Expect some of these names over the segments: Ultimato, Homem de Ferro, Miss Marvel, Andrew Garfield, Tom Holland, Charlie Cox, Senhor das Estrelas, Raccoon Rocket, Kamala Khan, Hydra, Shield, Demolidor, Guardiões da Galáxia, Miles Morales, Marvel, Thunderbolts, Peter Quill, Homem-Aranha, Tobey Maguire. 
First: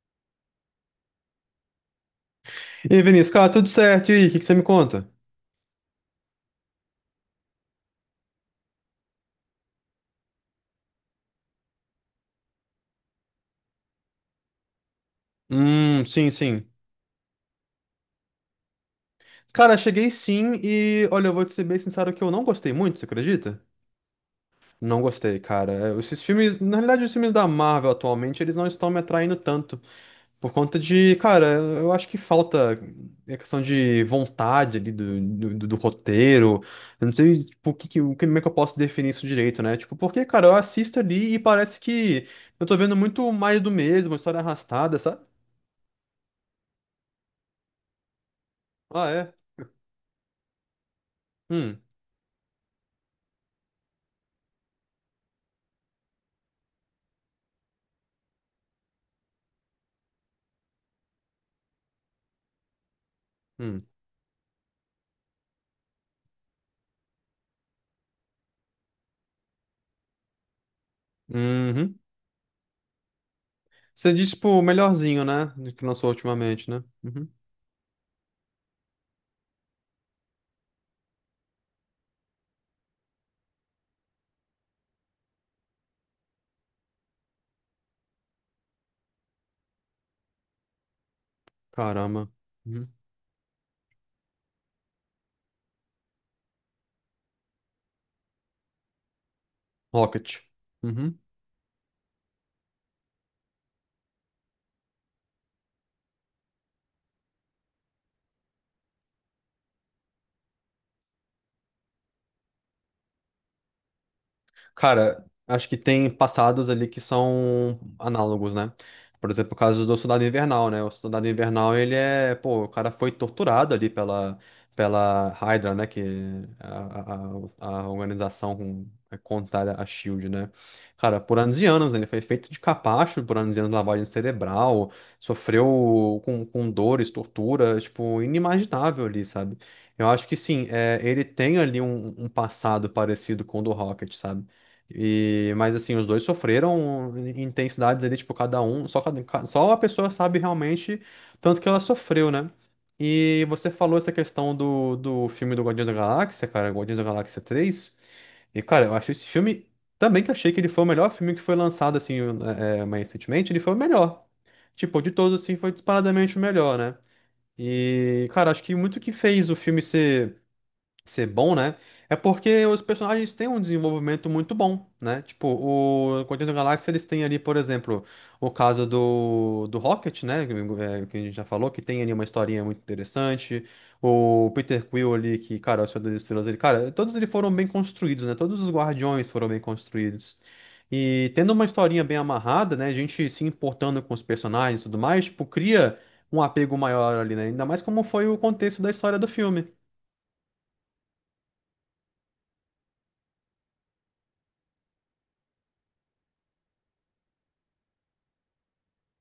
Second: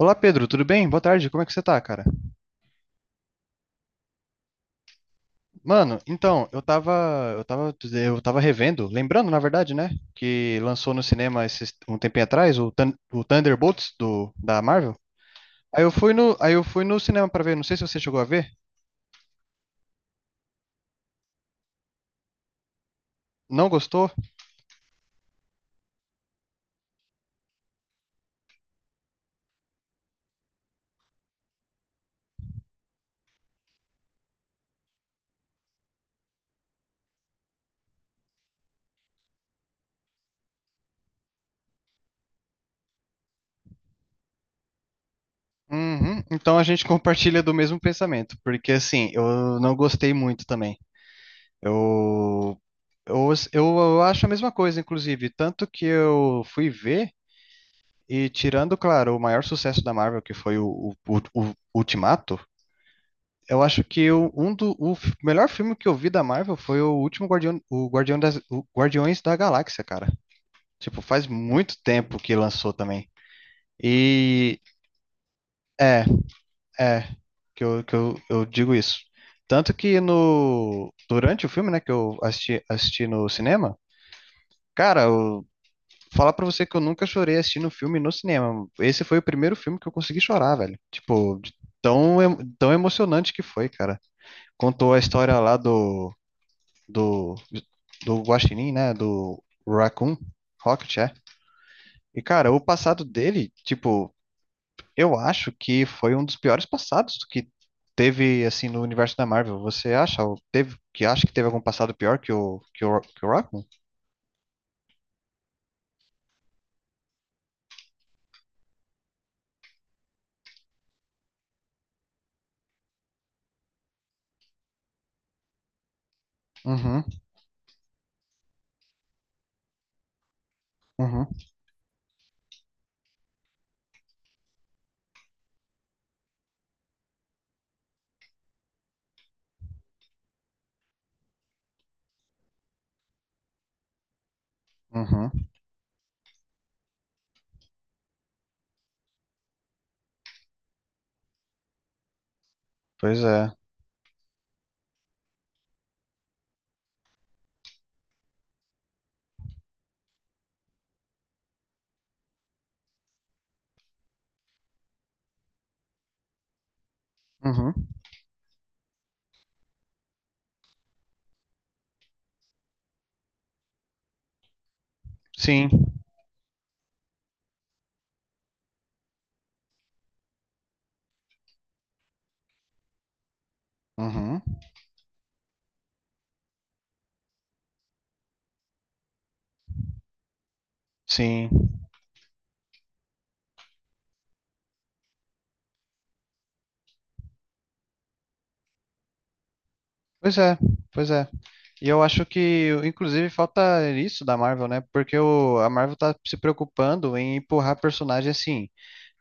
Olá Pedro, tudo bem? Boa tarde, como é que você tá, cara? E aí, Vinícius, cara, tudo certo? E aí, o que que você me conta? Mano, então, eu tava revendo, lembrando, na verdade, né, que lançou no cinema um tempinho atrás o Thunderbolts da Marvel. Sim, Aí eu sim. fui no cinema pra ver, não sei se você chegou a ver, Cara, cheguei sim e, olha, eu vou te ser bem sincero que eu não gostei muito, você acredita? não gostou? Não gostei, cara. É, esses filmes, na realidade, os filmes da Marvel atualmente, eles não estão me atraindo tanto. Por conta de, cara, eu acho que falta a questão de vontade ali do roteiro. Eu não sei, tipo, o que, que- o que- como é que eu posso definir isso direito, né? Tipo, porque, cara, eu assisto ali e parece que eu tô vendo muito mais do mesmo, história arrastada, sabe? Uhum. Então a gente compartilha do mesmo pensamento, porque assim, Ah, é. eu não gostei muito também. Hum. Eu, eu acho a mesma coisa, inclusive, tanto que eu fui ver. E tirando, claro, o maior sucesso da Marvel, que foi o Ultimato, eu acho Hum. que melhor filme que eu vi da Marvel foi o último Guardião, o Guardiões da Galáxia, cara. Tipo, faz muito Uhum. tempo que lançou também. Você disse, tipo, E o melhorzinho, né? Que é, lançou ultimamente, né? é, Uhum. Eu digo isso. Tanto que no, durante o filme, né, que eu assisti, assisti no cinema, cara, o falar pra você que eu nunca chorei assistindo um filme no cinema. Esse foi o primeiro filme que eu consegui chorar, velho. Tipo, de tão, Caramba. Tão Uhum. emocionante que foi, cara. Contou a história lá do, do Guaxinim, né? Do Raccoon Rocket. Rocket, é. Uhum. E, cara, o passado dele, tipo, eu acho que foi um dos piores passados que teve, assim, no universo da Marvel. Você acha? Ou teve, que acha que teve algum passado pior que que o Raccoon? Cara, acho que tem passados ali que são análogos, né? Por exemplo, o caso do Soldado Invernal, né? O Soldado Invernal, ele é, pô, o cara foi torturado ali pela Hydra, né? Que é Uhum, a organização é contrária à Shield, né? Cara, uhum, por anos e anos, né? Ele foi feito de capacho por anos e anos, lavagem cerebral, sofreu com dores, tortura, tipo, inimaginável ali, sabe? Eu acho que sim, é, ele tem ali um, um passado parecido com o do Rocket, sabe? uhum. E, mas assim, os dois sofreram intensidades ali, tipo, cada um, só, só a pessoa sabe realmente tanto que ela sofreu, né? Pois E é. você falou essa questão do, do filme do Guardiões da Galáxia, cara, Guardiões da Galáxia três. E, cara, eu acho esse filme também que achei que ele foi o melhor filme que foi lançado, assim, mais recentemente, ele foi o melhor. Tipo, de todos, assim, foi disparadamente o melhor, né? Uhum. E, cara, acho que muito que fez o filme ser ser bom, né? É porque os personagens têm um desenvolvimento muito bom, né? Tipo, Sim. o Guardiões da Galáxia, eles têm ali, por exemplo, o caso do, do Rocket, né? Que é, que a gente já falou, que tem ali uma historinha muito interessante. Uhum, O Peter Quill ali, que, cara, é o Senhor das Estrelas, ele, cara, todos eles foram bem construídos, né? Todos os Guardiões foram bem construídos. E tendo uma sim. historinha bem amarrada, né? A gente se importando com os personagens e tudo mais, tipo, cria um apego maior ali, né? Ainda mais como foi o contexto da história do filme. Pois é, pois é. E eu acho que, inclusive, falta isso da Marvel, né? Porque a Marvel tá se preocupando em empurrar personagem assim,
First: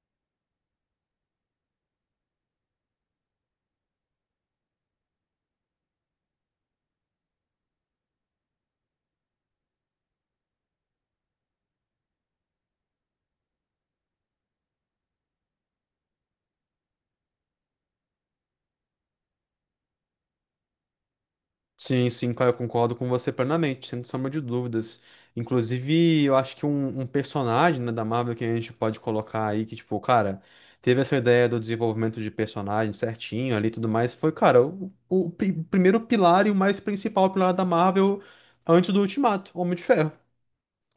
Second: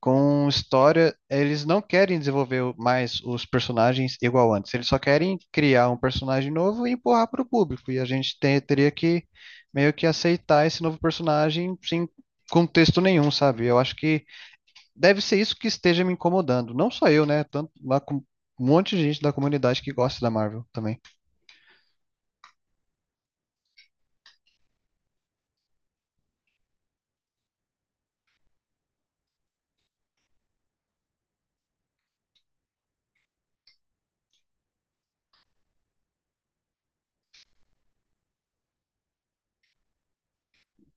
com história. Eles não querem desenvolver mais os personagens igual antes. Eles só querem criar um personagem novo e empurrar para o público. E a gente teria que meio que aceitar esse novo personagem sem contexto nenhum, sabe? Eu acho que deve ser isso que esteja me incomodando. Não só eu, né? Tanto lá com um monte de gente da comunidade que gosta da Marvel também. Sim, sim, cara, eu concordo com você plenamente, sem sombra de dúvidas. Inclusive, eu acho que um personagem, né, da Marvel que a gente pode colocar aí, que, tipo, cara, teve essa ideia do desenvolvimento de personagem certinho ali e tudo mais, foi, cara, o, primeiro pilar e o mais principal pilar da Marvel antes do Ultimato, Homem de Ferro.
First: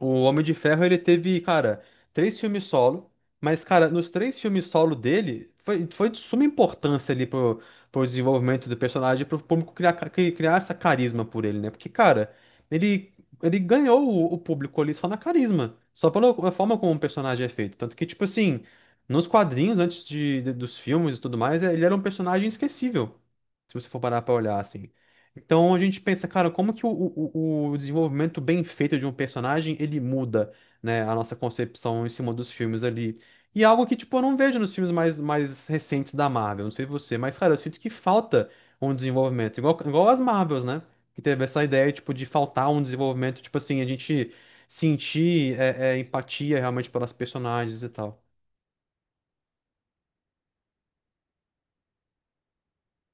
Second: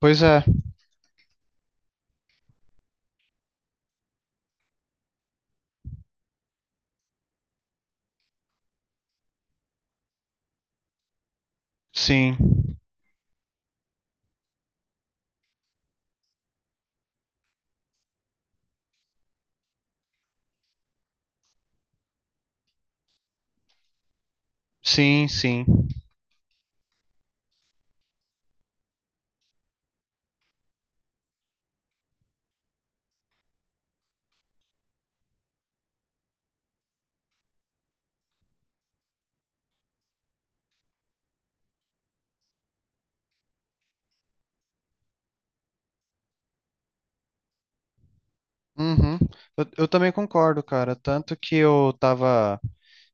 Pois é, Homem de Ferro, ele teve, cara, três filmes solo, mas, cara, nos três filmes solo dele, foi de suma importância ali pro, pro desenvolvimento do personagem, pro público criar, criar essa carisma por ele, né? Porque, cara, sim, ele, ele ganhou o público ali só na carisma, só pela forma como o personagem é feito. Tanto que, tipo assim, nos quadrinhos, antes dos filmes e tudo mais, é, ele era um personagem esquecível, se você for parar pra olhar, assim. sim, sim. Então a gente pensa, cara, como que o desenvolvimento bem feito de um personagem, ele muda, né, a nossa concepção em cima dos filmes ali. E é algo que, tipo, eu não vejo nos filmes mais recentes da Marvel, não sei você, mas, cara, eu sinto que falta um desenvolvimento, igual as Marvels, né, que teve essa ideia, tipo, de faltar um desenvolvimento, tipo assim, a gente sentir empatia realmente pelas personagens e tal. Uhum. Eu também concordo, cara. Tanto que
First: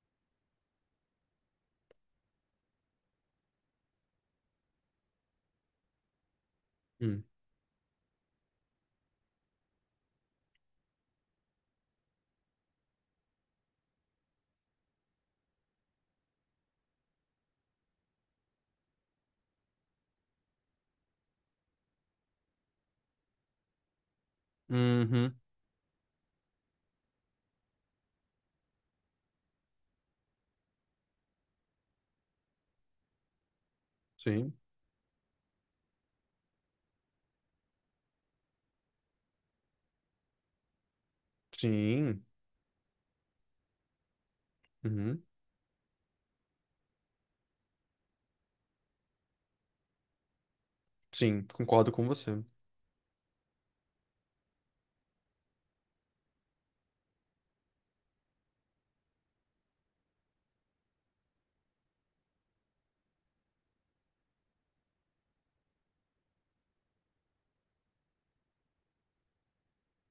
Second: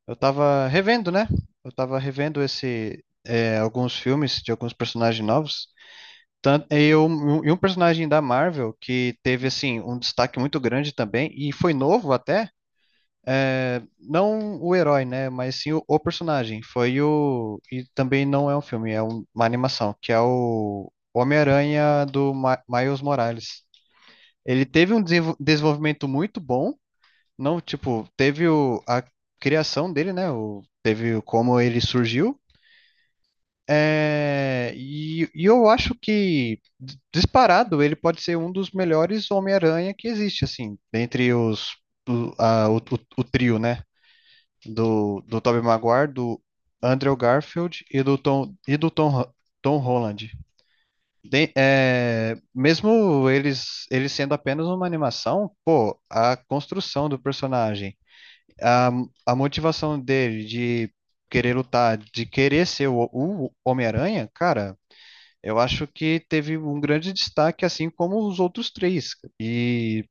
eu tava revendo, né? Eu tava revendo esse, é, alguns filmes de alguns personagens novos. Tan- e, Hum. um, e um personagem da Marvel que teve assim um destaque muito grande também e foi novo até. É, não o herói, né? Mas sim o personagem. Foi o. E também não é um filme, é uma animação, que é o Homem-Aranha do Ma Miles Morales. Ele teve um Uhum. desenvolvimento muito bom, não, tipo, teve a criação dele, né? O, teve como ele surgiu. Sim, É, e eu acho que, disparado, ele pode ser um dos melhores Homem-Aranha que existe, assim, entre os, sim, o, a- o o trio, né? Do uhum. do Tobey Maguire, do Andrew Garfield e do Tom, Tom Holland. Sim, concordo com É, você. mesmo eles, eles sendo apenas uma animação, pô, a construção do personagem, a, a motivação dele de querer lutar, de querer ser o Homem-Aranha, cara, eu acho que teve um grande destaque, assim como os outros três. E,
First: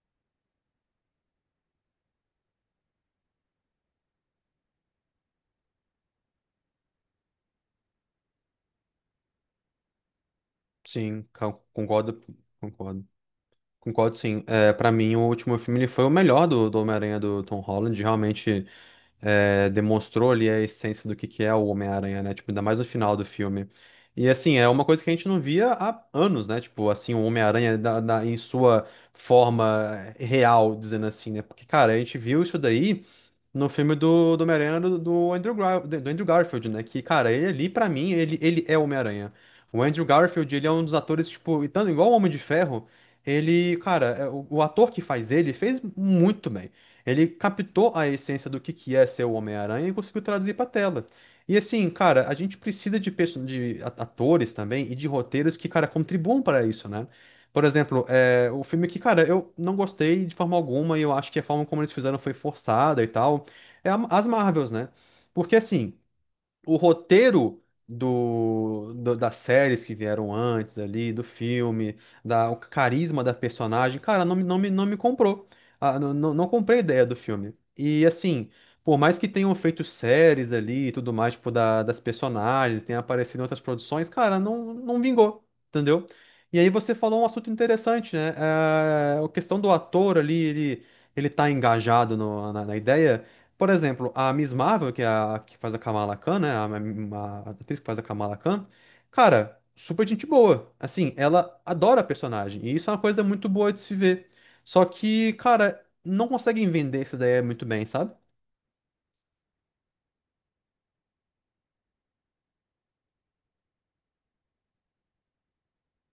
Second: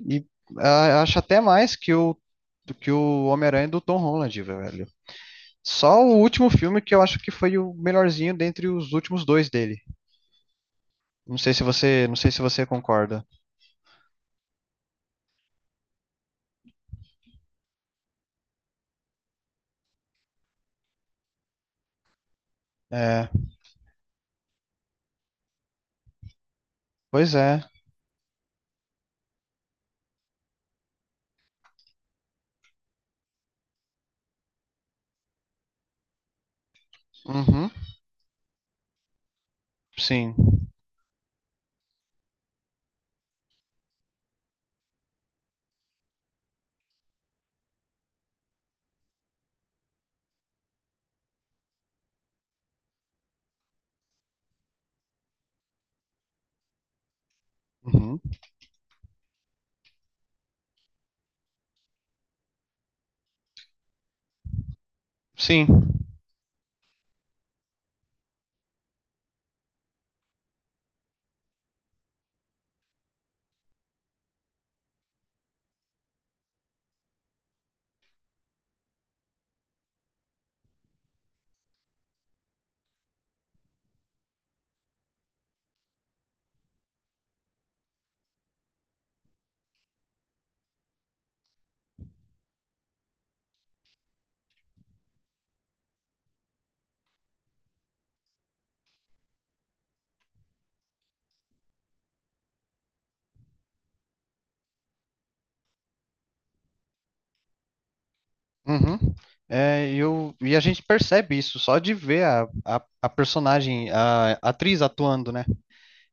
e ah, acho até mais que do que o Homem-Aranha do Tom Holland, velho. Só o último filme que eu acho que foi o melhorzinho dentre os últimos dois dele. Não Concordo, sei se você concordo. concorda. Concordo, sim. É, para mim, o último filme ele foi o melhor do, do Homem-Aranha do Tom Holland. Realmente, é, demonstrou ali a essência do que é o Homem-Aranha, né? Tipo, ainda mais no final do É, filme. E assim, é uma coisa que a gente não via há anos, né? Tipo, assim, o pois é. Homem-Aranha em sua forma é, real, dizendo assim, né? Porque, cara, a gente viu isso daí no filme do, do Homem-Aranha do, do do Andrew Garfield, né? Que, cara, ele Uhum, ali, pra mim, ele é o Homem-Aranha. O Andrew sim. Garfield, ele é um dos atores, tipo, e tanto igual o Homem de Ferro, ele, cara, é, o ator que faz ele fez muito bem. Ele captou a essência do que é ser o Homem-Aranha e conseguiu traduzir pra tela. E assim, cara, a gente precisa de, atores também e de roteiros que, cara, contribuam para isso, né? Por exemplo, Uhum, é, o filme que, cara, eu não gostei de forma alguma e eu acho que a forma como eles fizeram foi forçada e tal. É as Marvels, né? Porque sim. assim o roteiro do das séries que vieram antes ali, do filme, da, o carisma da personagem, cara, não me comprou. Ah, não comprei a ideia do filme. E assim, por mais que tenham feito séries ali e tudo mais, tipo, da, das personagens, tenha aparecido em outras produções, cara, não vingou, entendeu? E aí você falou um assunto interessante, né? A questão do ator ali, ele tá engajado na na ideia. Por exemplo, a Miss Marvel, que é a que faz a Kamala Khan, né? A atriz que faz a Kamala Khan, cara, super gente boa. Assim, ela adora a personagem. E isso é uma coisa muito boa de se ver. Só que, cara, não conseguem vender essa ideia muito bem, sabe? Uhum. É, e a gente percebe isso só de ver a personagem, a atriz atuando, né?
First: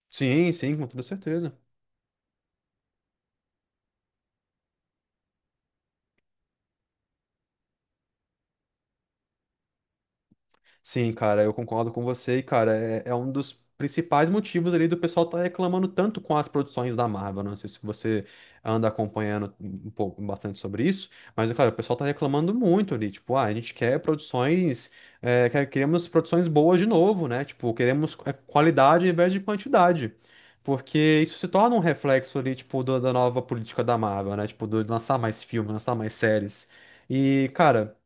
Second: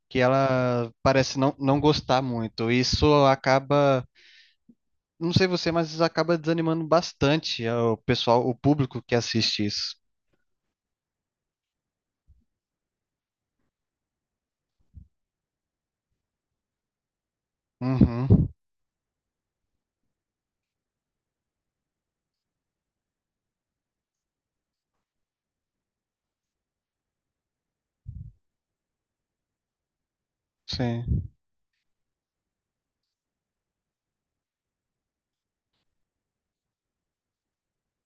Que Sim, sim, com ela toda parece certeza. não, não gostar muito. Isso acaba, não sei você, mas isso acaba desanimando bastante o pessoal, o público que assiste isso. Sim, cara, eu concordo com você. E, cara, é, é um dos principais motivos ali do pessoal tá reclamando tanto com as produções da Marvel, né? Não sei se você Uhum, anda acompanhando um pouco, bastante sobre isso, mas, cara, o pessoal tá reclamando muito ali. Tipo, ah, a gente quer produções, é, queremos produções boas de novo, né? Tipo, queremos é, qualidade ao invés de quantidade. Porque sim. isso se torna um reflexo ali, tipo, da nova política da Marvel, né? Tipo, do, de lançar mais filmes, lançar mais séries. E, cara,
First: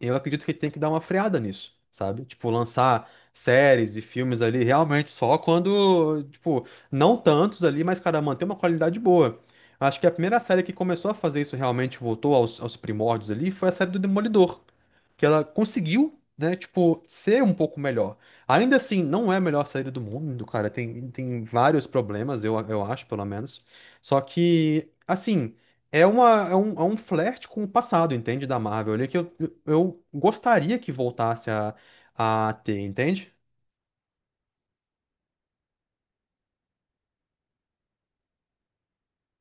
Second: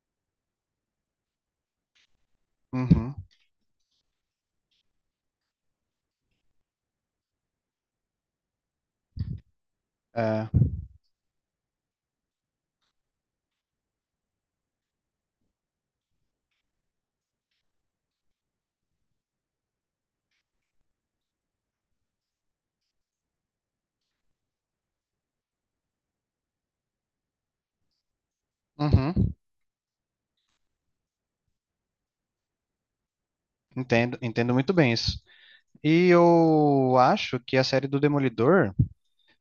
eu acredito que tem que dar uma freada nisso, sabe? Tipo, lançar Uhum. séries e filmes ali realmente só quando, tipo, não tantos ali, mas, cara, manter uma qualidade boa. Acho que a primeira É. série que começou a fazer isso realmente, voltou aos, aos primórdios ali, foi a série do Demolidor, que ela conseguiu, né, tipo, ser um pouco melhor. Ainda assim, não é a melhor série do mundo, cara, tem, tem vários problemas, eu acho, pelo menos. Só que, assim, é, uma, é um flerte com o passado, entende? Da Marvel ali, que eu, Uhum. Eu gostaria que voltasse a ter, entende? Entendo, entendo muito bem isso. E eu acho que a série do Demolidor,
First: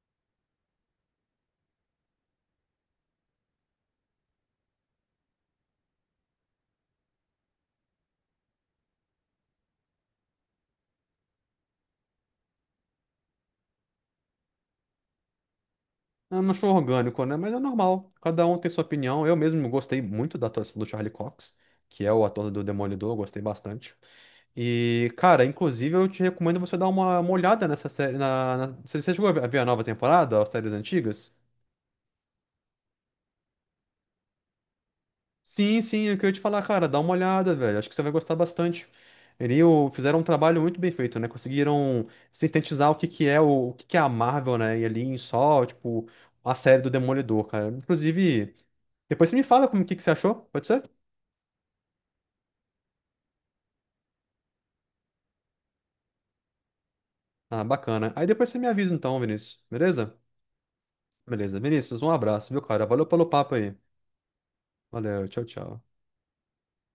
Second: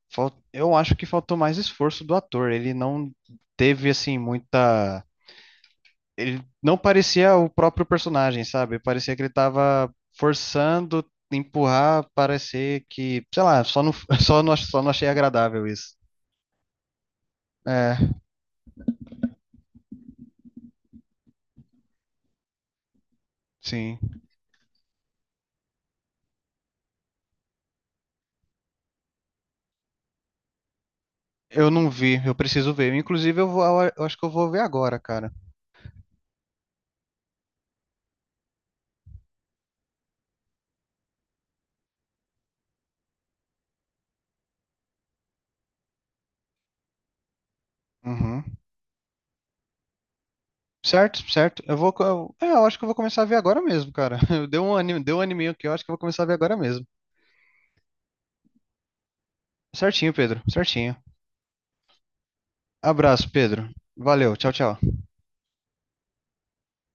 eu acho que faltou mais esforço do ator. Ele não teve assim muita, ele não parecia o próprio personagem, sabe? Parecia que ele tava forçando empurrar, parecer que, sei lá, só não, só não achei agradável isso. Eu não sou orgânico, né? Mas é É, normal. Cada um tem sua opinião. Eu mesmo gostei muito da atuação do Charlie Cox, que é o ator do Demolidor, eu gostei bastante. sim. E, cara, inclusive eu te recomendo você dar uma olhada nessa série. Você chegou a ver a nova temporada, as séries antigas? Eu não vi, eu preciso ver. Inclusive, eu acho que eu vou ver agora, cara. Sim, sim, é o que eu ia te falar, cara. Dá uma olhada, velho. Acho que você vai gostar bastante. Eles fizeram um trabalho muito bem feito, né? Conseguiram sintetizar o que que é o que que é a Marvel, né? E ali em só, tipo, a série do Demolidor, cara. Uhum. Inclusive, depois você me fala como que você achou, pode ser? Certo, certo. Eu acho que eu vou começar a ver agora mesmo, cara. Deu um anime aqui, eu acho que eu vou começar a ver agora mesmo. Ah, bacana. Aí depois você me avisa então, Vinícius. Certinho, Beleza? Pedro. Certinho. Beleza. Vinícius, um abraço, viu, cara? Valeu pelo Abraço, papo Pedro. aí. Valeu, tchau, tchau. Valeu, tchau, tchau.